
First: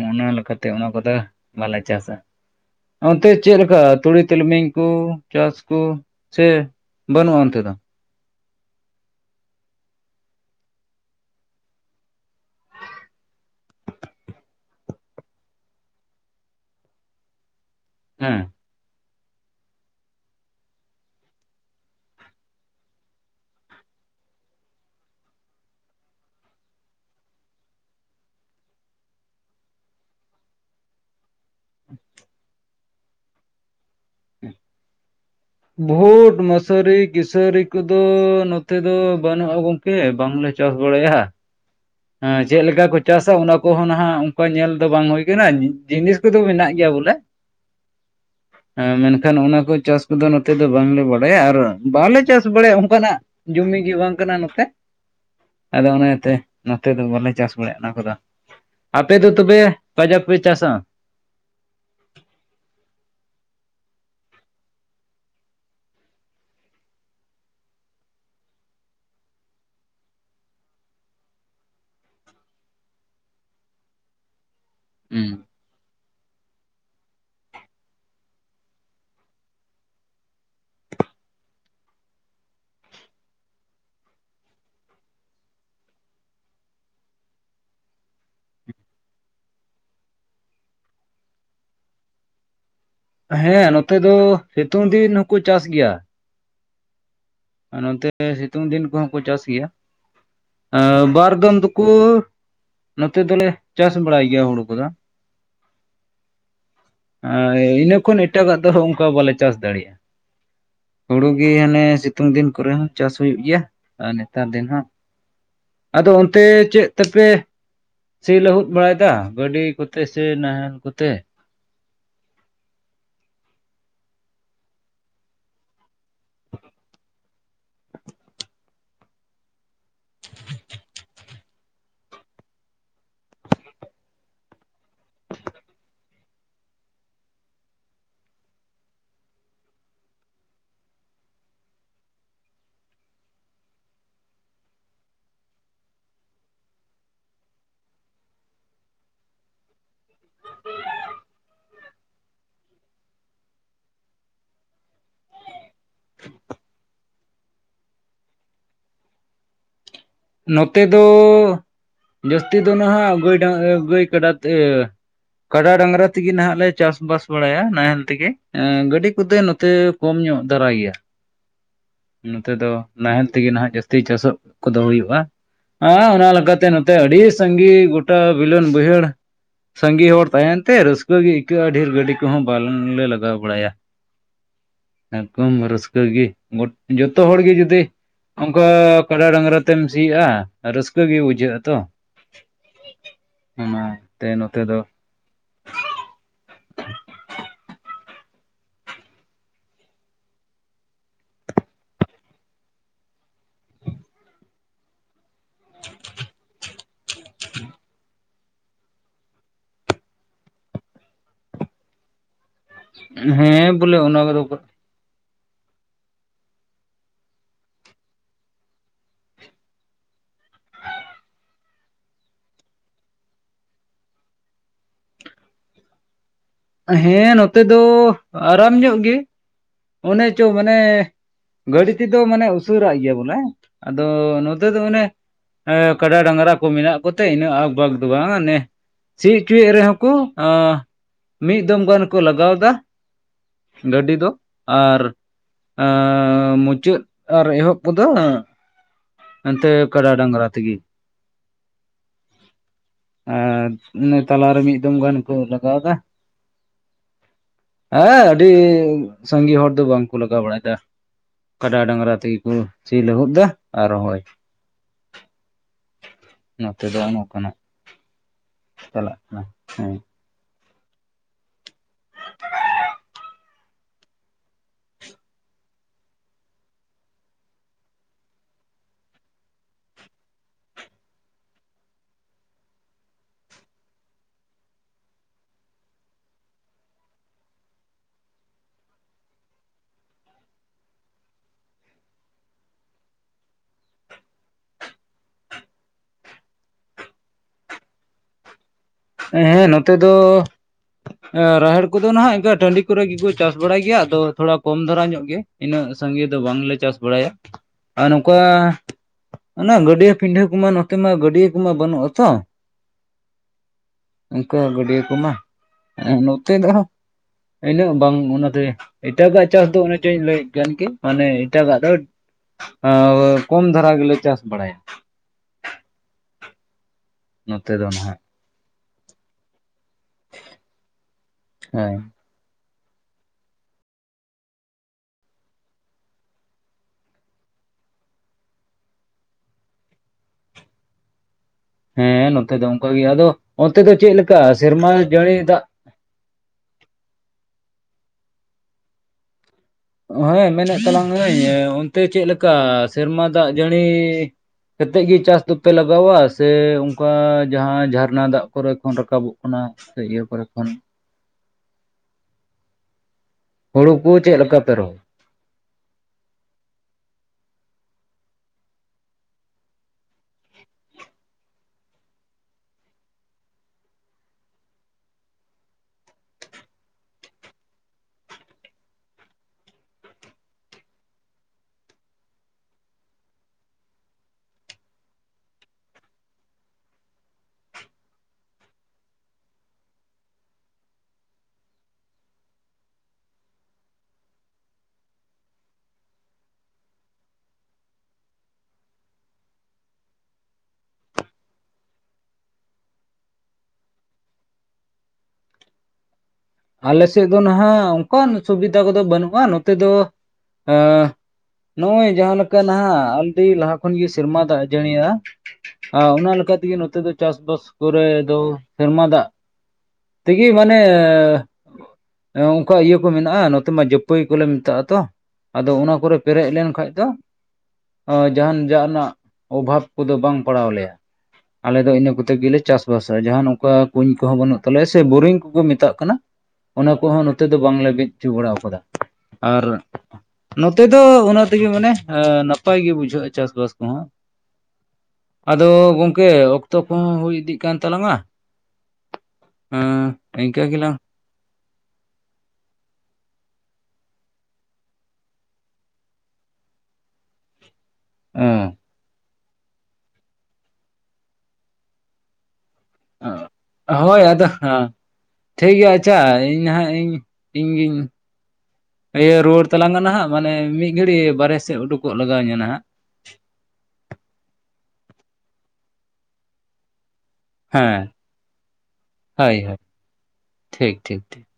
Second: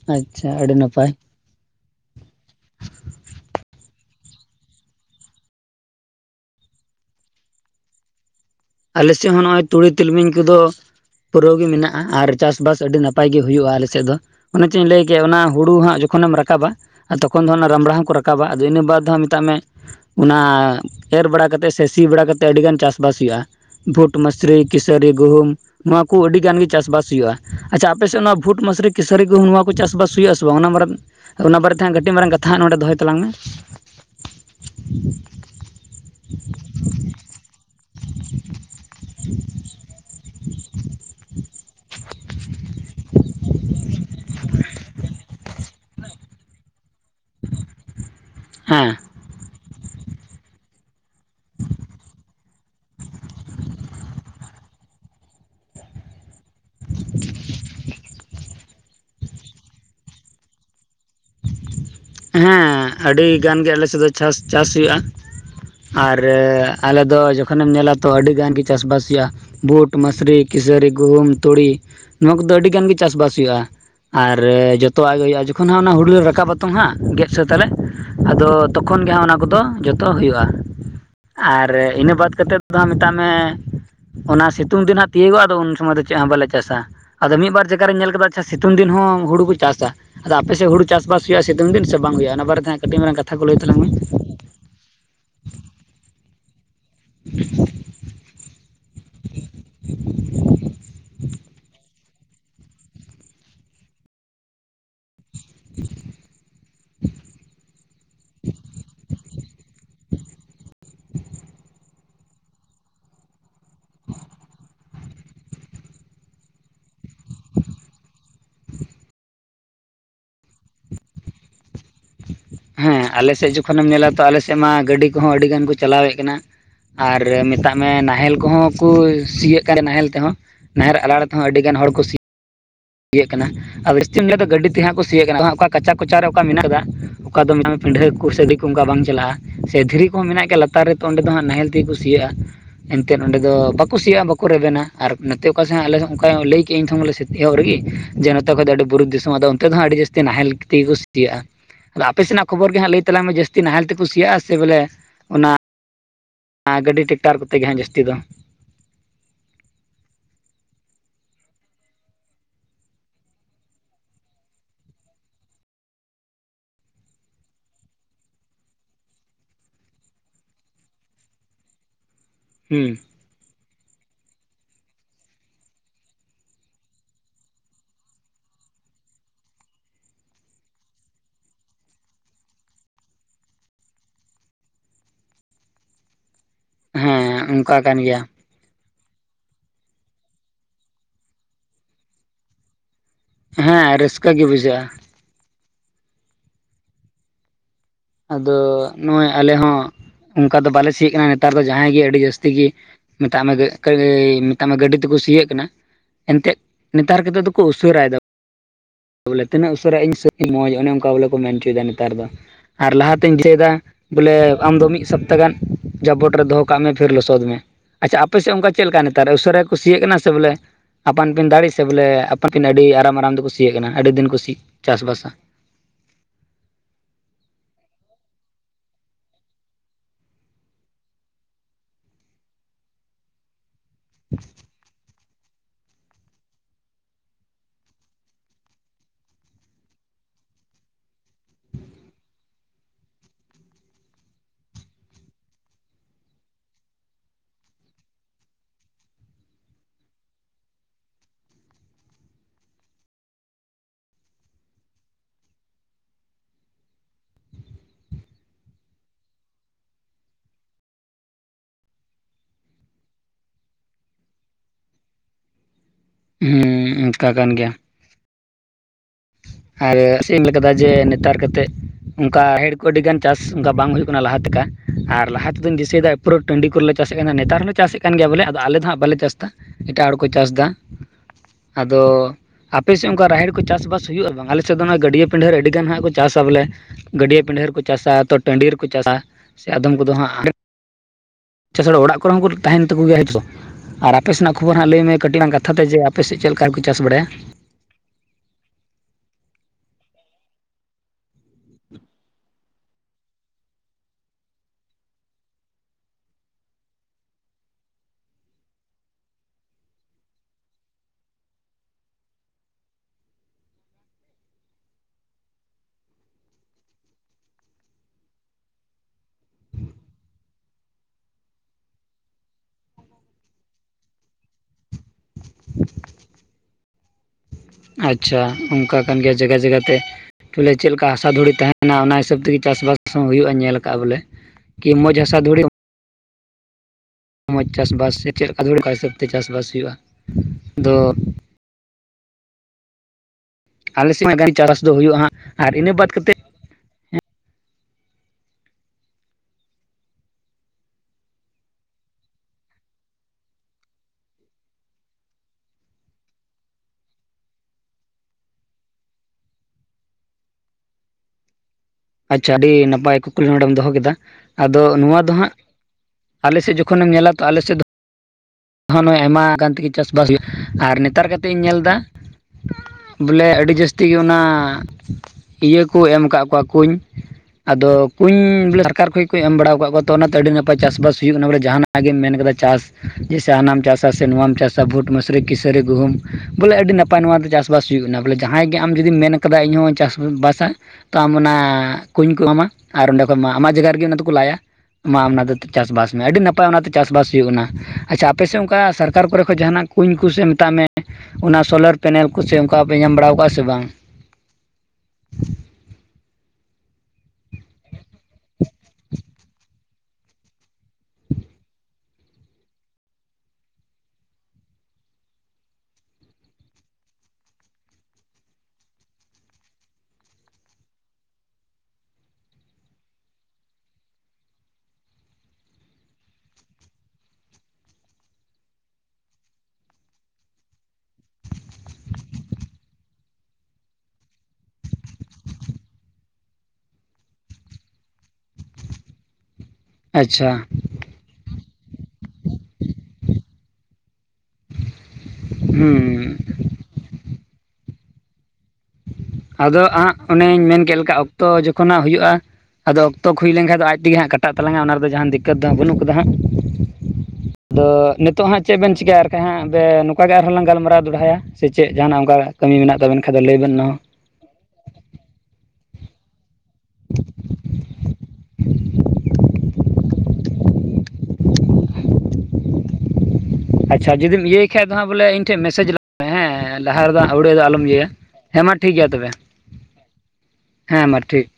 ᱚᱱᱟ ᱟᱪᱪᱷᱟ ᱞᱮᱠᱟᱛᱮ ᱟᱹᱰᱤ ᱚᱱᱟ ᱱᱟᱯᱟᱭ ᱠᱚᱫᱚ ᱵᱟᱞᱮ ᱪᱟᱥᱟ, ᱚᱱᱛᱮ ᱪᱮᱫ ᱞᱮᱠᱟ ᱛᱩᱲᱤ ᱛᱤᱞᱢᱤᱧ ᱠᱚ ᱪᱟᱥ ᱠᱚ ᱥᱮ ᱵᱟᱹᱱᱩᱜᱼᱟ ᱚᱱᱛᱮ ᱫᱚ, ᱟᱞᱮ ᱥᱮᱫ ᱦᱚᱸ ᱱᱚᱜᱼᱚᱭ ᱛᱩᱲᱤ ᱛᱤᱞᱢᱤᱧ ᱠᱚᱫᱚ ᱯᱩᱨᱟᱹᱣ ᱜᱮ ᱢᱮᱱᱟᱜᱼᱟ ᱟᱨ ᱪᱟᱥᱵᱟᱥ ᱟᱹᱰᱤ ᱱᱟᱯᱟᱭ ᱜᱮ ᱦᱩᱭᱩᱜᱼᱟ ᱟᱞᱮᱥᱮᱫ ᱫᱚ ᱚᱱᱮ ᱪᱚᱧ ᱞᱟᱹᱭ ᱠᱮᱭᱟ ᱚᱱᱟ ᱦᱩᱲᱩ ᱦᱟᱸᱜ ᱡᱚᱠᱷᱚᱱᱮᱢ ᱨᱟᱠᱟᱵᱟ ᱟᱨ ᱛᱚᱠᱷᱚᱱ ᱫᱚ ᱚᱱᱟ ᱨᱟᱢᱵᱽᱲᱟ ᱦᱚᱸᱠᱚ ᱦᱮᱸ ᱨᱟᱠᱟᱵᱟ, ᱟᱫᱚ ᱤᱱᱟᱹ ᱵᱟᱫᱽ ᱦᱚᱸ ᱢᱮᱛᱟᱜ ᱢᱮ ᱚᱱᱟ ᱮᱨ ᱵᱟᱲᱟ ᱠᱟᱛᱮᱫ ᱥᱮ ᱥᱤ ᱵᱟᱲᱟᱠᱟ ᱛᱮᱫ ᱟᱹᱰᱤᱜᱟᱱ ᱪᱟᱥᱵᱟᱥ ᱦᱩᱭᱩᱜᱼᱟ ᱵᱩᱴ ᱢᱚᱥᱨᱤ ᱠᱤᱥᱚᱨᱤ ᱜᱩᱦᱩᱢ ᱱᱚᱣᱟ ᱠᱚ ᱟᱹᱰᱤᱜᱟᱱ ᱜᱮ ᱪᱟᱥᱵᱟᱥ ᱦᱩᱭᱩᱜᱼᱟ ᱟᱪᱪᱷᱟ ᱟᱯᱮ ᱥᱮᱫ ᱱᱚᱣᱟ ᱵᱩᱴ ᱢᱟᱥᱨᱤ ᱠᱮᱥᱟᱹᱨᱤ ᱠᱚᱦᱚᱸ ᱱᱚᱣᱟ ᱠᱚ ᱪᱟᱥᱵᱟᱥ ᱦᱩᱭᱩᱜ ᱟᱥᱮ ᱵᱟᱝ ᱚᱱᱟ ᱢᱟᱨᱟᱝ? ᱚᱱᱟ ᱵᱟᱨᱮᱛᱮ ᱠᱟᱹᱴᱤᱡ ᱢᱟᱨᱟᱝ ᱠᱟᱛᱷᱟ ᱦᱟᱸᱜ ᱱᱚᱸᱰᱮ ᱫᱚᱦᱚᱭ ᱛᱟᱞᱟᱝ ᱢᱮ ᱵᱩᱴ ᱢᱚᱥᱟᱨᱤ ᱠᱤᱥᱟᱹᱨᱤ ᱠᱚᱫᱚ, ᱱᱚᱛᱮ ᱫᱚ ᱵᱟᱹᱱᱩᱜᱼᱟ ᱜᱚᱝᱠᱮ ᱵᱟᱝᱞᱮ ᱪᱟᱥ ᱵᱟᱲᱟᱭᱟ᱾ ᱦᱮᱸ ᱪᱮᱫ ᱞᱮᱠᱟ ᱠᱚ ᱪᱟᱥᱟ ᱚᱱᱟ ᱠᱚᱦᱚᱸ ᱱᱟᱦᱟᱜ ᱚᱱᱠᱟ ᱧᱮᱞ ᱫᱚ ᱵᱟᱝ ᱦᱩᱭ ᱠᱟᱱᱟ ᱡᱤᱱᱤᱥ ᱠᱚᱫᱚ ᱢᱮᱱᱟᱜ ᱜᱮᱭᱟ ᱵᱚᱞᱮ, ᱦᱮᱸ ᱢᱮᱱᱠᱷᱟᱱ ᱚᱱᱟ ᱠᱚ ᱪᱟᱥ ᱠᱚᱫᱚ ᱱᱚᱛᱮ ᱫᱚ ᱵᱟᱝᱞᱮ ᱵᱟᱲᱟᱭ, ᱦᱮᱸ ᱟᱨ ᱵᱟᱨ ᱵᱟᱞᱮ ᱪᱟᱥ ᱵᱟᱲᱟᱭᱟ ᱚᱱᱠᱟᱱᱟᱜ ᱡᱩᱢᱤ ᱜᱮ ᱵᱟᱝ ᱠᱟᱱᱟ ᱱᱚᱛᱮ, ᱟᱫᱚ ᱚᱱᱟᱛᱮ ᱱᱚᱛᱮ ᱫᱚ ᱵᱟᱞᱮ ᱪᱟᱥ ᱵᱟᱲᱟᱭᱟ ᱚᱱᱟ ᱠᱚᱫᱚ, ᱟᱯᱮ ᱫᱚ ᱛᱚᱵᱮ ᱠᱟᱡᱟᱠ ᱯᱮ ᱪᱟᱥᱟ? ᱦᱮᱸ ᱟᱹᱰᱤ ᱜᱟᱱ ᱜᱮ ᱟᱞᱮ ᱥᱮᱫ ᱫᱚ ᱪᱟᱥ ᱪᱟᱥ ᱦᱩᱭᱩᱜᱼᱟ, ᱟᱨ ᱟᱞᱮ ᱫᱚ ᱡᱚᱠᱷᱚᱱᱮᱢ ᱧᱮᱞᱟ ᱛᱚ ᱟᱹᱰᱤ ᱜᱟᱱ ᱜᱮ ᱪᱟᱥᱵᱟᱥ ᱦᱩᱭᱩᱜᱼᱟ, ᱵᱩᱴ ᱢᱟᱥᱨᱤ ᱠᱮᱥᱟᱹᱨᱤ ᱜᱩᱦᱩᱢ ᱛᱩᱲᱤ ᱱᱚᱣᱟ ᱠᱚᱫᱚ ᱟᱹᱰᱤ ᱜᱟᱱ ᱜᱮ ᱪᱟᱥᱵᱟᱥ ᱦᱩᱭᱩᱜᱼᱟ, ᱟᱨ ᱡᱚᱛᱚᱣᱟᱜ ᱜᱮ ᱦᱩᱭᱩᱜᱼᱟ ᱦᱩᱸ ᱡᱚᱠᱷᱚᱱ ᱚᱱᱟ ᱦᱩᱲᱩ ᱞᱮ ᱨᱟᱠᱟᱵᱟ ᱛᱚ ᱦᱟᱸᱜ ᱜᱮᱫ ᱥᱟᱹᱛ ᱟᱞᱮ ᱟᱫᱚ ᱛᱚᱠᱷᱚᱱ ᱜᱮ ᱦᱟᱸᱜ ᱚᱱᱟ ᱠᱚᱫᱚ ᱡᱚᱛᱚ ᱦᱩᱭᱩᱜᱼᱟ, ᱟᱨ ᱤᱱᱟᱹ ᱵᱟᱫᱽ ᱠᱟᱛᱮᱫ ᱫᱚ ᱢᱮᱛᱟᱜ ᱢᱮ ᱚᱱᱟ ᱥᱤᱛᱩᱝ ᱫᱤᱱ ᱦᱟᱸᱜ ᱛᱤᱭᱳᱜᱚᱜᱼᱟᱫᱚ ᱩᱱ ᱥᱚᱢᱚᱭ ᱫᱚ ᱪᱮᱫ ᱦᱚᱸ ᱵᱟᱞᱮ ᱪᱟᱥᱟ, ᱟᱫᱚ ᱢᱤᱫ ᱵᱟᱨ ᱡᱟᱭᱜᱟ ᱨᱤᱧ ᱧᱮᱞ ᱠᱮᱫᱟ ᱥᱤᱛᱩᱝ ᱫᱤᱱ ᱦᱚᱸ ᱦᱩᱲᱩ ᱠᱚ ᱪᱟᱥᱟ ᱟᱫᱚ ᱟᱯᱮ ᱥᱮᱫ ᱦᱩᱲᱩ ᱪᱟᱥ? ᱵᱟᱥ ᱦᱩᱭᱩᱜᱼᱟ ᱥᱤᱛᱩᱝ ᱫᱤᱱ ᱥᱮ ᱵᱟᱝ ᱦᱩᱭᱩᱜᱼᱟ ᱚᱱᱟ ᱵᱟᱨᱮ ᱛᱮ ᱦᱮᱸ ᱱᱚᱛᱮ ᱫᱚ ᱥᱤᱛᱩᱝ ᱫᱤᱱ ᱦᱚᱸᱠᱚ ᱪᱟᱥ ᱜᱮᱭᱟ, [unintelligible] ᱱᱚᱛᱮ ᱥᱤᱛᱩᱝ ᱫᱤᱱ ᱠᱚᱦᱚᱸ ᱠᱚ ᱪᱟᱥ ᱜᱮᱭᱟ ᱮᱸ ᱵᱟᱨ ᱫᱚᱢ ᱫᱚᱠᱚ ᱱᱚᱛᱮ ᱫᱚᱞᱮ ᱪᱟᱥ ᱵᱟᱲᱟᱭ ᱜᱮᱭᱟ ᱦᱩᱲᱩ ᱠᱚᱫᱚ [inaudible] ᱳᱭ ᱤᱱᱟᱹ ᱠᱷᱚᱱ ᱮᱴᱟᱜᱟᱜ ᱫᱚ ᱚᱱᱠᱟ ᱵᱚᱞᱮ, ᱪᱟᱥ ᱫᱟᱲᱮᱭᱟᱜᱼᱟ। ᱦᱩᱲᱩ ᱜᱤ ᱦᱟᱸᱱᱮ ᱥᱤᱛᱩᱝ ᱫᱤᱱ ᱠᱚᱨᱮ ᱦᱚᱸ ᱪᱟᱥ ᱦᱩᱭᱩᱜ ᱜᱤᱭᱟ ᱟᱨ ᱱᱮᱛᱟᱨ ᱫᱤᱱ ᱦᱚᱸ। ᱟᱫᱚ ᱚᱱᱛᱮ ᱪᱮᱫ ᱛᱮᱯᱮ ᱥᱤ ᱞᱟᱹᱦᱩᱫ ᱵᱟᱲᱟᱭᱫᱟ ᱜᱟᱹᱰᱤ ᱠᱚᱛᱮ ᱥᱮ ᱱᱟᱦᱮᱞ ᱠᱚᱛᱮ? ᱦᱮᱸ ᱟᱞᱮ ᱥᱮᱜ ᱡᱚᱠᱷᱚᱱᱮᱢ ᱧᱮᱞᱟ ᱛᱚ ᱟᱞᱮᱥᱮᱜ ᱢᱟ ᱜᱟᱹᱰᱤ ᱠᱚᱦᱚᱸ ᱟᱹᱰᱤ ᱜᱟᱱ ᱠᱚ ᱪᱟᱞᱟᱣᱮᱫ ᱠᱟᱱᱟ ᱟᱨ ᱢᱮᱛᱟᱜ ᱢᱮ ᱱᱟᱦᱮᱞ ᱠᱚᱦᱚᱸ ᱠᱳᱭ ᱥᱤᱭᱟᱹᱜ ᱠᱟᱱᱟ ᱱᱟᱦᱮᱞ ᱛᱮᱦᱚᱸ ᱱᱟᱦᱮᱞ ᱟᱲᱟᱨ ᱛᱮᱦᱚᱸ ᱟᱹᱰᱤ ᱜᱟᱱ ᱦᱚᱲ ᱠᱚ ᱥᱤ ᱥᱤᱭᱟᱹᱜ ᱠᱟᱱᱟ ᱟᱨ [unintelligible] ᱜᱟᱹᱰᱤ ᱛᱮᱦᱟᱸᱜ ᱠᱚ ᱥᱤᱭᱟᱹᱜ ᱠᱟᱱᱟ ᱚᱠᱟ ᱠᱟᱪᱟ ᱠᱚᱪᱟᱨ ᱨᱮ ᱚᱠᱟ ᱢᱮᱱᱟᱜ ᱠᱟᱫᱟ ᱚᱠᱟ ᱫᱚ ᱢᱮ ᱯᱤᱱᱰᱷᱟᱹ ᱠᱚ ᱥᱮᱰᱤ ᱠᱚ ᱚᱱᱠᱟ ᱵᱟᱝ ᱪᱟᱞᱟᱜᱼᱟ ᱥᱮ ᱫᱷᱤᱨᱤ ᱠᱚᱦᱚᱸ ᱢᱮᱱᱟᱜ ᱜᱮᱭᱟ ᱞᱟᱛᱟᱨ ᱨᱮ ᱛᱚ ᱚᱸᱰᱮ ᱫᱚ ᱦᱟᱸᱜ ᱱᱟᱦᱮᱞ ᱛᱮᱜᱮ ᱠᱚ ᱥᱤᱭᱟᱹᱜᱼᱟ ᱮᱱᱛᱮᱜ ᱚᱸᱰᱮ ᱫᱚ ᱵᱟᱠᱚ ᱥᱤᱭᱟ ᱵᱟᱠᱚ ᱨᱮᱵᱮᱱᱟ ᱟᱨ ᱱᱚᱛᱮ ᱚᱠᱟ ᱥᱮᱜ ᱦᱟᱸᱜ ᱟᱞᱮ ᱦᱚᱸ ᱚᱱᱠᱟ ᱞᱟᱹᱭ ᱠᱮᱜᱼᱟᱹᱤᱧ ᱴᱷᱩᱝᱞᱟᱹ ᱥᱮ ᱮᱦᱚᱵ ᱨᱮᱜᱮ ᱡᱮ ᱱᱚᱛᱮ ᱠᱷᱚᱡ ᱫᱚ ᱟᱹᱰᱤ ᱵᱩᱨᱩ ᱫᱤᱥᱚᱢ ᱟᱫᱚ ᱚᱱᱛᱮ ᱫᱚ ᱦᱟᱸᱜ ᱟᱹᱰᱤ ᱡᱟᱹᱥᱛᱤ ᱱᱟᱦᱮᱞ ᱛᱤᱜᱤ ᱠᱚ ᱠᱩᱥᱤᱭᱟᱜᱼᱟ ᱟᱫᱚ ᱟᱯᱮ ᱥᱮᱱᱟᱜ ᱠᱷᱚᱵᱚᱨ ᱜᱮ ᱦᱟᱸᱜ ᱞᱟᱹᱭ ᱛᱟᱞᱟᱝ ᱢᱮ ᱡᱟᱹᱥᱛᱤ ᱱᱟᱦᱮᱞ ᱛᱮᱠᱩ ᱥᱤᱭᱟᱜᱼᱟ ᱥᱮ ᱵᱚᱞᱮ ᱚᱱᱟ [unintelligible] ᱟᱸ ᱜᱟᱹᱰᱤ ᱴᱮᱠᱴᱟᱨ ᱠᱚᱛᱮ ᱜᱮ ᱦᱟᱸᱜ ᱡᱟᱹᱥᱛᱤ ᱫᱚ ᱱᱚᱛᱮ ᱫᱚ ᱡᱟᱹᱥᱛᱤ ᱫᱚ ᱱᱟᱦᱟᱜ ᱜᱟᱹᱭ ᱰᱟᱝ ᱜᱟᱹᱭ ᱠᱟᱰᱟ ᱛᱮ ᱠᱟᱰᱟ ᱰᱟᱝᱨᱟ ᱛᱤᱜᱤ ᱱᱟᱦᱟᱜ ᱞᱮ ᱪᱟᱥ ᱵᱟᱥ ᱵᱟᱲᱟᱭᱟ ᱱᱟᱦᱮᱞ ᱛᱤᱜᱮ ᱜᱟᱹᱰᱤ ᱠᱚᱛᱮ ᱱᱚᱛᱮ ᱠᱚᱢ ᱧᱚᱜ ᱫᱷᱟᱨᱟ ᱜᱤᱭᱟ [inaudible] ᱱᱚᱛᱮ ᱫᱚ ᱦᱩᱸ ᱱᱟᱦᱮᱞ ᱛᱤᱜᱤ ᱱᱟᱦᱟᱜ ᱡᱟᱹᱥᱛᱤ ᱪᱟᱥᱚᱜ ᱠᱚᱫᱚ ᱦᱩᱭᱩᱜ ᱵᱟ ᱦᱮᱸ ᱚᱱᱟ ᱞᱮᱠᱟᱛᱮ ᱱᱚᱛᱮ ᱟᱹᱰᱤ ᱥᱟᱸᱜᱤ ᱜᱚᱴᱟ ᱵᱤᱞᱟᱹᱱ ᱵᱟᱹᱭᱦᱟᱹᱲ ᱥᱟᱸᱜᱤ ᱦᱚᱲ ᱛᱟᱦᱮᱱᱛᱮ ᱨᱟᱹᱥᱠᱟᱹ ᱜᱤ ᱟᱹᱭᱠᱟᱹᱜᱼᱟ ᱰᱷᱮᱨ ᱜᱟᱹᱰᱤ ᱠᱚᱦᱚᱸ ᱵᱟᱝᱞᱮᱱ ᱜᱮᱞᱮ ᱞᱟᱜᱟᱣ ᱵᱟᱲᱟᱭᱟ ᱮᱠᱫᱚᱢ ᱨᱟᱹᱥᱠᱟᱹᱜ ᱜᱤ ᱡᱚᱛᱚ ᱦᱚᱲ ᱦᱮᱸ ᱜᱤ ᱚᱱᱠᱟ ᱡᱩᱫᱤ ᱠᱟᱱ ᱜᱮᱭᱟ ᱚᱱᱠᱟ ᱠᱟᱰᱟ ᱰᱟᱝᱨᱟ ᱛᱮᱢ ᱥᱤᱭᱟ ᱨᱟᱹᱥᱠᱟᱹ ᱜᱤ ᱵᱩᱡᱷᱟᱹᱜᱼᱟ ᱛᱚ ᱦᱮᱸ ᱚᱱᱟᱛᱮ ᱨᱟᱹᱥᱠᱟᱹ ᱜᱮ ᱱᱚᱛᱮ ᱫᱚ ᱵᱩᱡᱷᱟᱹᱜᱼᱟ ᱟᱫᱚ ᱱᱚᱜᱼᱚᱭ ᱟᱞᱮ ᱦᱚᱸ ᱚᱱᱠᱟ ᱫᱚ ᱵᱟᱞᱮ ᱥᱤᱭᱟᱹᱜ ᱠᱟᱱᱟ ᱱᱮᱛᱟᱨ ᱫᱚ ᱡᱟᱦᱟᱸᱭ ᱜᱤ ᱟᱹᱰᱤ ᱡᱟᱹᱥᱛᱤ ᱜᱤ ᱢᱮᱛᱟᱜ ᱢᱮ-ᱢᱮᱛᱟᱜ ᱢᱮ ᱜᱟᱹᱰᱤ ᱛᱮᱠᱚ ᱥᱤᱭᱟᱹᱜ ᱮᱱᱛᱮᱫ ᱱᱮᱛᱟᱨ ᱠᱮᱫᱮ ᱫᱚᱠᱚ ᱩᱥᱟᱹᱨᱟᱭ ᱫᱟ ᱵᱚᱞᱮ ᱛᱤᱱᱟᱹᱜ ᱩᱥᱟᱹᱨᱟ ᱤᱧ ᱢᱚᱸᱡᱽ ᱚᱱᱮ ᱚᱱᱠᱟ ᱵᱚᱞᱮ ᱠᱚ ᱢᱮᱱᱪᱚᱭᱫᱟ ᱱᱮᱛᱟᱨ ᱫᱚ ᱟᱨ ᱞᱟᱦᱟᱛᱤᱧ ᱫᱤᱥᱟᱹᱭᱫᱟ ᱦᱮᱸ ᱚᱱᱟ ᱵᱚᱞᱮ ᱠᱚᱫᱚ ᱟᱢ ᱫᱚ ᱢᱤᱫ ᱥᱚᱯ ᱛᱟ ᱜᱟᱱ ᱡᱟᱵᱚᱴ ᱨᱮ ᱫᱚᱦᱚ ᱠᱟᱜ ᱢᱮ ᱯᱷᱤᱨ ᱞᱚᱥᱚᱫ ᱢᱮ ᱟᱪᱷᱟ ᱟᱯᱮ ᱥᱮᱜ ᱚᱱᱠᱟ ᱪᱮᱜ ᱞᱮᱠᱟ ᱱᱮᱛᱟᱨ ᱩᱥᱟᱹᱨᱟ ᱠᱩ ᱥᱤᱭᱟᱹᱜ ᱠᱟᱱᱟ ᱥᱮ ᱵᱚᱞᱮ ᱟᱯᱟᱱ-ᱟᱹᱯᱤᱱ ᱫᱟᱲᱮ ᱥᱮ ᱵᱚᱞᱮ ᱟᱯᱟᱱ-ᱟᱹᱯᱤᱱ ᱟᱨᱟᱢ-ᱟᱨᱟᱢ ᱛᱮᱠᱚ ᱥᱤᱭᱟᱹᱜ ᱠᱟᱱᱟ ᱟᱹᱰᱤ ᱫᱤᱱ ᱠᱩ ᱥᱤ ᱪᱟᱥᱵᱟᱥᱟ ᱦᱮᱸ ᱱᱚᱛᱮ ᱫᱚ ᱟᱨᱟᱢ ᱧᱚᱜ ᱜᱮ ᱚᱱᱮ ᱪᱚ ᱢᱟᱱᱮ ᱜᱟᱹᱰᱤ ᱛᱮᱫᱚ ᱢᱟᱱᱮ ᱩᱥᱟᱹᱨᱟᱜ ᱜᱮᱭᱟ ᱵᱚᱞᱮ ᱟᱫᱚ ᱱᱚᱛᱮ ᱫᱚ ᱚᱱᱮ ᱮᱸ ᱠᱟᱰᱟ, ᱰᱟᱝᱨᱟ ᱠᱚ ᱢᱮᱱᱟᱜ ᱠᱚᱛᱮ ᱤᱱᱟᱹᱜ ᱟᱠ-ᱵᱟᱠ ᱫᱚ ᱵᱟᱝᱼᱟ ᱟᱱᱮ ᱥᱤ ᱦᱚᱪᱚᱭᱮᱜ ᱨᱮᱦᱚᱸ ᱠᱚ ᱢᱤᱫ ᱫᱚᱢ ᱜᱟᱱ ᱠᱚ ᱞᱟᱜᱟᱣᱫᱟ ᱜᱟᱹᱰᱤ ᱫᱚ ᱟᱨ ᱢᱩᱪᱟᱹᱫ ᱟᱨ ᱮᱦᱚᱵ ᱠᱚᱫᱚ ᱮᱱᱛᱮ ᱠᱟᱰᱟ, ᱰᱟᱝᱨᱟ ᱛᱮᱜᱤ ᱟᱨ ᱱᱮ ᱛᱟᱞᱟᱨᱮ ᱢᱤᱫ ᱫᱚᱢ ᱜᱟᱱ ᱠᱚ ᱞᱟᱜᱟᱣ ᱫᱟ ᱦᱮᱸᱻ ᱟᱹᱰᱤ ᱥᱟᱸᱜᱤ ᱦᱚᱲ ᱫᱚ ᱵᱟᱝᱠᱚ ᱞᱟᱜᱟᱣ ᱵᱟᱲᱟᱭᱫᱟ ᱠᱟᱰᱟ, ᱰᱟᱝᱨᱟ ᱛᱤᱜᱤ ᱠᱚ ᱥᱤ ᱞᱟᱹᱦᱩᱫ ᱫᱟ ᱟᱨ ᱨᱚᱦᱚᱭ ᱱᱚᱛᱮ ᱦᱩᱸ ᱫᱚ ᱚᱱᱮ ᱚᱱᱠᱟ ᱠᱟᱱ ᱚᱱᱠᱟᱱᱟᱜ ᱜᱮᱭᱟ᱾ ᱪᱟᱞᱟᱜ ᱠᱟᱱᱟ᱾ ᱦᱮᱸ ᱟᱨ ᱥᱮᱧ ᱞᱮᱠᱟᱫᱟ ᱡᱮ ᱱᱮᱛᱟᱨ ᱠᱟᱛᱮᱜ ᱚᱱᱠᱟ ᱦᱮᱲ ᱠᱚ ᱟᱹᱰᱤ ᱜᱟᱱ ᱪᱟᱥ ᱚᱱᱠᱟ ᱵᱟᱝ ᱦᱩᱭᱩᱜ ᱠᱟᱱᱟ ᱞᱟᱦᱟᱛᱮ ᱞᱮᱠᱟ ᱟᱨ ᱞᱟᱦᱟ ᱛᱮᱫᱩᱧ ᱫᱤᱥᱟᱹᱭᱮᱫᱟ ᱯᱩᱨᱟᱹ ᱴᱟᱺᱰᱤ ᱠᱚᱨᱮᱞᱮ ᱪᱟᱥᱮᱫ ᱠᱟᱱ ᱱᱮᱛᱟᱨ ᱦᱚᱸᱞᱮ ᱪᱟᱥᱮᱫ ᱠᱟᱱ ᱜᱮᱭᱟᱞᱮ ᱟᱞᱮ ᱫᱚ ᱦᱟᱸᱜ ᱵᱟᱞᱮ ᱪᱟᱥᱫᱟ ᱮᱴᱟᱜ ᱦᱚᱲᱠᱚ ᱪᱟᱥ ᱫᱟ ᱟᱫᱚ ᱟᱯᱮ ᱥᱮᱜ ᱚᱱᱠᱟ ᱨᱟᱦᱮᱲ ᱠᱚ ᱪᱟᱥᱵᱟᱥ ᱦᱩᱭᱩᱜᱼᱟ ᱵᱟᱝ ᱟᱞᱮ ᱥᱮᱫ ᱫᱚ ᱚᱱᱟ ᱜᱟᱹᱰᱭᱟᱹᱯᱤᱱᱰᱷᱟᱹ ᱨᱮ ᱟᱹᱰᱤ ᱜᱟᱱ ᱦᱟᱸᱜ ᱠᱚ ᱪᱟᱥᱟ ᱵᱚᱞᱮ ᱜᱟᱹᱰᱭᱟᱹ ᱯᱤᱰᱷᱟᱹ ᱨᱮᱠᱚ ᱪᱟᱥᱟ ᱛᱚ ᱴᱟᱺᱰᱤ ᱨᱮᱠᱚ ᱪᱟᱥᱟ ᱥᱮ ᱟᱫᱚᱢ ᱠᱚᱫᱚ ᱦᱟᱸᱜ ᱪᱟᱥ ᱪᱷᱟᱲᱟ ᱚᱲᱟᱜ ᱠᱚᱨᱮ ᱦᱚᱸ ᱠᱚ ᱛᱟᱦᱮᱱ ᱛᱟᱠᱚ ᱜᱮᱭᱟ ᱦᱳᱭᱛᱳ ᱟᱨ ᱟᱯᱮ ᱥᱮᱱᱟᱜ ᱠᱷᱚᱵᱚᱨ ᱦᱟᱸᱜ ᱞᱟᱹᱭᱢᱮ ᱠᱟᱹᱴᱤᱡ ᱞᱟᱝ ᱠᱟᱛᱷᱟ ᱛᱮ ᱡᱮ ᱟᱯᱮ ᱥᱮᱫ ᱪᱮᱫ ᱞᱮᱠᱟ ᱠᱚ ᱪᱟᱥ ᱵᱟᱲᱟᱭᱟ? ᱦᱮᱸᱻᱦᱮᱸ ᱱᱚᱛᱮ ᱫᱚ ᱟᱹ ᱨᱟᱦᱮᱲ ᱠᱚᱫᱚ ᱱᱟᱜ ᱤᱱᱠᱟᱹ ᱴᱺᱰᱤ ᱠᱚᱨᱮ ᱜᱮᱠᱚ ᱪᱟᱥ ᱵᱟᱲᱟᱭ ᱜᱮᱭᱟ ᱟᱫᱚ ᱛᱷᱚᱲᱟ ᱠᱚᱢ ᱫᱷᱟᱨᱟ ᱧᱚᱜ ᱜᱮ ᱩᱱᱟᱹᱜ ᱥᱟᱸᱜᱮ ᱫᱚ ᱵᱟᱝᱞᱮ ᱪᱟᱥ ᱵᱟᱲᱟᱭᱟ ᱟᱨ ᱱᱚᱝᱠᱟ ᱚᱱᱟ ᱜᱟᱹᱰᱭᱟᱹ ᱯᱤᱰᱟᱹ ᱠᱚᱢᱟ ᱱᱚᱛᱮ ᱢᱟ ᱜᱟᱹᱰᱭᱟᱹ ᱠᱚᱢᱟ ᱵᱟᱹᱱᱩᱜ-ᱟ ᱛᱚ ᱚᱱᱠᱟ ᱜᱟᱹᱰᱭᱟᱹ ᱠᱚᱢᱟ ᱱᱚᱛᱮ ᱫᱚᱦ ᱤᱱᱟᱹᱜ ᱵᱟᱝ ᱚᱱᱟᱛᱮ ᱮᱴᱟᱜᱟᱜ ᱪᱟᱥ ᱫᱚ ᱚᱱᱮᱪᱚᱧ ᱞᱟᱹᱭᱮᱫ ᱠᱟᱱ ᱜᱮ ᱢᱟᱱᱮ ᱮᱴᱟᱜᱟᱜ ᱫᱚ ᱟᱨ ᱠᱚᱢ ᱫᱷᱟᱨᱟ ᱜᱮᱞᱮ ᱪᱟᱥ ᱵᱟᱲᱟᱭᱟ᱾ ᱱᱚᱛᱮ ᱫᱚ ᱱᱟᱦᱟᱜ ᱟᱪᱷᱟ ᱚᱱᱠᱟ ᱠᱟᱱ ᱜᱮᱭᱟ ᱡᱟᱭᱜᱟ- ᱡᱟᱭᱜᱟᱛᱮ ᱵᱚᱞᱮ ᱪᱮᱫᱞᱮᱠᱟ ᱦᱟᱥᱟ ᱫᱷᱩᱲᱤ ᱛᱟᱦᱮᱱᱟ ᱦᱮᱸ ᱚᱱᱟ ᱦᱤᱥᱟᱹᱵ ᱛᱮᱜᱮ ᱪᱟᱥᱵᱟᱥ ᱦᱚᱸ ᱦᱩᱭᱩᱜ-ᱟ ᱧᱮᱞ ᱟᱠᱟᱜ-ᱟ ᱵᱚᱞᱮ ᱠᱤ ᱢᱚᱸᱡᱽ ᱦᱟᱥᱟ ᱫᱷᱩᱲᱤ ᱢᱚᱡᱽ ᱪᱟᱥᱵᱟᱥ ᱥᱮ ᱪᱮᱫ ᱞᱮᱠᱟ ᱫᱷᱩᱲᱤᱠᱟᱹ ᱦᱤᱥᱟᱹᱵ ᱛᱮ ᱪᱟᱥᱵᱟᱥ ᱦᱩᱭᱩᱜ-ᱟ ᱟᱫᱚ ᱦᱮᱸ ᱱᱚᱛᱮ ᱫᱚ ᱚᱱᱠᱟ ᱜᱮ ᱟᱫᱚ ᱚᱱᱛᱮ ᱫᱚ ᱟᱞᱮ ᱪᱮᱫ ᱥᱮᱫ ᱢᱟ ᱞᱮᱠᱟ ᱪᱟᱥ ᱥᱮᱨᱢᱟ ᱫᱚ ᱦᱩᱭᱩᱜᱼᱟ ᱡᱟᱹᱲᱤ ᱦᱟᱸᱜ ᱫᱟᱜ ᱟᱨ ᱤᱱᱟᱹ ᱵᱟᱫ ᱠᱟᱛᱮᱫ ᱦᱮᱸᱻ ᱢᱮᱱᱮᱫ ᱛᱟᱞᱟᱝ ᱟᱹᱧ ᱚᱱᱛᱮ ᱪᱮᱫ ᱞᱮᱠᱟ ᱥᱮᱨᱢᱟ ᱫᱟᱜ ᱡᱟᱹᱲᱤ? ᱠᱟᱛᱮᱫ ᱜᱮ ᱪᱟᱥ ᱫᱚᱯᱮ ᱞᱟᱜᱟᱣᱟ ᱥᱮ ᱚᱱᱠᱟ ᱡᱟᱦᱟᱸ ᱡᱷᱟᱨᱱᱟ ᱫᱟᱜ ᱠᱚᱨᱮ ᱠᱷᱚᱱ ᱨᱟᱠᱟᱵᱚᱜ ᱠᱟᱱᱟ᱾ ᱤᱭᱟᱹᱠᱚᱨᱮ ᱠᱷᱚᱱ ᱟᱪᱷᱟ ᱟᱹᱰᱤ ᱱᱟᱯᱟᱭ ᱠᱩᱠᱞᱤ ᱱᱚᱰᱮᱢ ᱫᱚᱦᱚ ᱦᱩᱲᱩ ᱠᱮᱫᱟ ᱠᱚ ᱪᱮᱫ ᱞᱮᱠᱟ ᱯᱮ ᱟᱫᱚ ᱨᱚᱦᱚᱭᱟ ᱱᱚᱣᱟ ᱫᱚ ᱦᱟᱸᱜ ᱟᱞᱮ ᱥᱮᱫ ᱡᱚᱠᱷᱚᱱ ᱧᱮᱞᱟ ᱛᱚ ᱟᱞᱮᱫ ᱫᱚ ᱦᱚᱸ ᱱᱚᱜᱼᱚᱭ ᱦᱮᱢᱟ ᱠᱟᱱ ᱛᱮᱜᱮ ᱪᱟᱥᱵᱟᱥ ᱦᱩᱭᱩᱜ ᱟᱨ ᱱᱮᱛᱟᱨ ᱠᱟᱛᱮᱜ ᱤᱧ ᱧᱮᱞ ᱮᱫᱟ ᱵᱚᱞᱮ ᱟᱹᱰᱤ ᱡᱟᱹᱥᱛᱤ ᱜᱮ ᱚᱱᱟ ᱤᱭᱟᱹ ᱠᱚ ᱮᱢ ᱠᱟᱜ ᱠᱚᱣᱟ ᱠᱩᱧ ᱟᱫᱚ ᱠᱩᱧ ᱵᱚᱞᱮ ᱥᱚᱨᱠᱟᱨ ᱠᱷᱚᱡ ᱠᱚ ᱮᱢ ᱵᱟᱲᱟ ᱠᱟᱫ ᱠᱚᱣᱟ ᱛᱚ ᱚᱱᱟᱛᱮ ᱟᱹᱰᱤ ᱱᱟᱯᱟᱭ ᱪᱟᱥᱵᱟᱥ ᱦᱩᱭᱩᱜ ᱠᱟᱱᱟ ᱵᱚᱞᱮ ᱡᱟᱦᱟᱱᱟᱜ ᱡᱟᱦᱟ ᱜᱮᱢ ᱢᱮᱱ ᱠᱟᱫᱟ ᱪᱟᱥ ᱡᱮᱭᱥᱮ ᱦᱟᱱᱟᱢ ᱪᱟᱥᱟ ᱥᱮ ᱱᱚᱣᱟᱢ ᱪᱟᱥᱟ ᱵᱷᱩᱴ, ᱢᱟᱥᱨᱤ, ᱠᱤᱥᱟᱹᱨᱤ, ᱜᱩᱦᱩᱢ ᱵᱚᱞᱮ ᱟᱹᱰᱤ ᱱᱟᱯᱟᱭ ᱱᱚᱣᱟ ᱫᱚ ᱪᱟᱥ ᱪᱟᱥᱵᱟᱥ ᱦᱩᱭᱩᱜ ᱠᱟᱱᱟ ᱵᱚᱞᱮ ᱡᱟᱦᱟᱸᱭ ᱜᱮ ᱟᱢ ᱡᱩᱫᱤᱢ ᱢᱮᱱ ᱠᱟᱫᱟ ᱤᱧᱦᱚ ᱪᱟᱥᱵᱟᱥᱟ ᱛᱚ ᱟᱢ ᱚᱱᱟ ᱠᱩᱧ ᱠᱚ ᱮᱢᱟ ᱟᱨ ᱚᱸᱰᱮ ᱠᱷᱚᱡ ᱢᱟ ᱟᱢᱟᱜ ᱡᱟᱭᱜᱟ ᱨᱮᱜᱮ ᱚᱱᱟ ᱫᱚᱠᱚ ᱞᱟᱭᱟ ᱢᱟ ᱚᱱᱟ ᱫᱚ ᱪᱟᱥᱵᱟᱥ ᱢᱮ ᱟᱹᱰᱤ ᱱᱟᱯᱟᱭ ᱚᱱᱟᱛᱮ ᱪᱟᱥᱼᱵᱟᱥ ᱦᱩᱭᱩᱜ ᱠᱟᱱᱟ ᱟᱪᱪᱷᱟ ᱟᱯᱮᱥᱮᱫ ᱚᱱᱠᱟ ᱥᱚᱨᱠᱟᱨ ᱠᱚᱨᱮ ᱠᱷᱚᱡ ᱡᱟᱦᱟᱱᱟᱜ ᱠᱩᱧ ᱠᱚᱥᱮᱫ ᱢᱮᱛᱟᱜ ᱢᱮ ᱚᱱᱟ ᱥᱳᱞᱟᱨ ᱯᱮᱱᱮᱞ ᱠᱚᱥᱮ ᱚᱱᱠᱟ ᱯᱮ ᱧᱟᱢ ᱵᱟᱲᱟ ᱠᱟᱜ-ᱟ ᱥᱮ ᱵᱟᱝ? ᱟᱞᱮᱥᱮᱫ ᱫᱚ ᱱᱟᱦᱟᱜ ᱚᱱᱠᱟᱱ ᱥᱩᱵᱤᱫᱟ ᱠᱚᱫᱚ ᱵᱟᱹᱱᱩᱜ-ᱟ ᱱᱚᱛᱮ ᱫᱚ ᱟ ᱱᱚᱜ-ᱚᱭ ᱡᱟᱦᱟᱸ ᱞᱮᱠᱟ ᱱᱟᱦᱟᱜ ᱟᱹᱰᱤ ᱞᱟᱦᱟ ᱠᱷᱚᱱ ᱜᱮ ᱥᱮᱨᱢᱟ ᱫᱟᱜ ᱡᱟᱹᱲᱤᱭᱟ ᱟ ᱚᱱᱟ ᱞᱮᱠᱟ ᱛᱮᱜᱮ ᱱᱚᱛᱮ ᱫᱚ ᱪᱟᱥᱵᱟᱥ ᱠᱚᱨᱮ ᱫᱚ ᱥᱮᱨᱢᱟ ᱫᱟᱜ ᱛᱮᱜᱤ ᱢᱟᱱᱮᱻ ᱚᱱᱠᱟ ᱤᱭᱟᱹ ᱠᱚ ᱢᱮᱱᱟᱜ-ᱟ ᱱᱚᱛᱮ ᱢᱟ ᱡᱟᱹᱯᱟᱹᱭ ᱠᱚᱞᱮ ᱢᱮᱛᱟᱜ-ᱟ ᱛᱚ ᱟᱫᱚ ᱚᱱᱟ ᱠᱚᱨᱮ ᱯᱮᱨᱮᱡ ᱞᱮᱱᱠᱷᱟᱱᱡ ᱫᱚ ᱡᱟᱦᱟᱱ ᱡᱚᱱᱟᱜ ᱚᱵᱷᱟᱵ ᱠᱚᱫᱚ ᱵᱟᱝ ᱯᱟᱲᱟᱣ ᱞᱮᱭᱟ᱾ ᱟᱞᱮ ᱫᱚ ᱤᱱᱟᱹ ᱠᱚᱛᱮ ᱜᱮᱞᱮ ᱪᱟᱥ ᱵᱟᱥᱟ ᱡᱟᱦᱟ ᱱᱚᱝᱠᱟ ᱠᱩᱧ ᱠᱚᱦᱚᱸ ᱵᱟᱹᱱᱩᱜ ᱛᱟᱞᱮᱭᱟ ᱥᱮ ᱵᱳᱨᱤᱝ ᱠᱚᱠᱚ ᱢᱮᱛᱟᱜ ᱠᱟᱱᱟ ᱚᱱᱟ ᱠᱚᱦᱚᱸ ᱱᱚᱛᱮ ᱫᱚ ᱵᱟᱝ ᱞᱮ ᱵᱤᱫ ᱦᱚᱪᱚ ᱵᱟᱲᱟ ᱠᱟᱫᱟ ᱟᱨ ᱟᱪᱪᱷᱟ ᱱᱚᱛᱮ ᱫᱚ ᱚᱱᱟ ᱛᱮᱜᱮ ᱢᱟᱱᱮ ᱟ ᱱᱟᱯᱟᱭ ᱜᱮ ᱵᱩᱡᱷᱟᱹᱜ-ᱟ ᱪᱟᱥᱵᱟᱥ ᱠᱚᱦᱚᱸ ᱟᱫᱚ ᱜᱚᱝᱠᱮ ᱦᱮᱸ ᱚᱠ ᱚᱠᱛᱚ ᱠᱚᱦᱚᱸ ᱦᱩᱭ ᱤᱫᱤᱜ ᱠᱟᱱ ᱛᱟᱞᱟᱝ-ᱟ ᱟᱫᱚ ᱦᱟᱸᱜ ᱮᱸ ᱚᱱᱮᱧ ᱤᱱᱠᱟᱹ ᱢᱮᱱ ᱜᱮᱞᱟᱝ ᱠᱮᱫ ᱞᱮᱠᱟ ᱚᱠᱛᱚ ᱡᱚᱠᱷᱚᱱ ᱦᱟᱸᱜ ᱦᱩᱭᱩᱜ-ᱟ ᱟᱫᱚ ᱚᱠᱛᱚ ᱠᱚ ᱦᱩᱭ ᱞᱮᱱᱠᱷᱟᱱ ᱫᱚ ᱟᱡ ᱛᱮᱜᱮ ᱦᱟᱸᱜ ᱠᱟᱴᱟᱜ ᱛᱟᱞᱟᱝᱟ ᱚᱱᱟ ᱨᱮᱫᱚ ᱡᱟᱦᱟᱱ ᱫᱤᱠᱠᱚᱛ ᱫᱚ ᱦᱟᱸᱜ ᱵᱟᱹᱱᱩᱜ ᱠᱟᱫᱟ ᱦᱟᱸᱜ ᱟᱫᱚ ᱱᱤᱛᱚᱜ ᱦᱟᱸᱜ ᱪᱮᱫ ᱵᱮᱱ ᱪᱤᱠᱟᱭᱟ? ᱵᱟᱠᱷᱟᱡ ᱦᱟᱸᱜ ᱱᱚᱝᱠᱟ ᱜᱮ ᱟᱨᱦᱚᱸ ᱞᱟᱝ ᱜᱟᱞᱢᱟᱨᱟᱣ ᱫᱚᱦᱟᱭᱟ ᱥᱮ ᱪᱮᱫ ᱡᱟᱦᱟᱱᱟᱜ ᱚᱱᱠᱟ ᱠᱟᱹᱢᱤ ᱢᱮᱱᱟᱜ ᱛᱟᱵᱮᱱ ᱠᱷᱟᱱ ᱫᱚ ᱞᱟᱹᱭ ᱵᱮᱱ ᱚᱱᱟ ᱦᱳᱭ ᱟᱫᱚ ᱦᱟ ᱴᱷᱤᱠ ᱜᱮᱭᱟ ᱟᱪᱪᱷᱟ ᱤᱧ ᱱᱟᱦᱟᱜ ᱤᱧ ᱤᱧᱜᱤᱧ ᱤᱭᱟᱹ ᱨᱩᱣᱟᱹᱲ ᱛᱟᱞᱟᱝᱟ ᱱᱟᱦᱟᱸᱜ ᱢᱟᱱᱮ ᱢᱤᱫ ᱜᱷᱟᱹᱲᱤᱡ ᱵᱟᱨᱦᱮ ᱥᱮᱫ ᱩᱰᱩᱠᱚᱜ ᱞᱟᱜᱟᱣ ᱤᱧᱟᱹ ᱱᱟᱦᱸᱟᱜ ᱦᱚᱸ ᱟᱪᱪᱷᱟ ᱡᱩᱫᱤᱢ ᱤᱭᱟᱹᱭ ᱠᱷᱟᱡ ᱫᱚ ᱦᱟᱸᱜ ᱵᱚᱞᱮ ᱤᱧ ᱴᱷᱮᱱ ᱢᱮᱥᱮᱡᱽ ᱞᱟᱜ [inaudible] ᱢᱮ ᱦᱮ ᱞᱟᱦᱟ ᱨᱮᱫᱚ ᱦᱟᱸᱜ ᱟᱹᱣᱲᱟᱹ ᱫᱚ ᱟᱞᱚᱢ ᱦᱮᱸ ᱤᱭᱟᱹᱭᱟ ᱦᱮᱸ ᱢᱟ ᱴᱷᱤᱠ ᱜᱮᱭᱟ ᱛᱚᱵᱮ ᱦᱳᱭ ᱦᱳᱭ ᱦᱮᱸ ᱢᱟ ᱴᱷᱤᱠ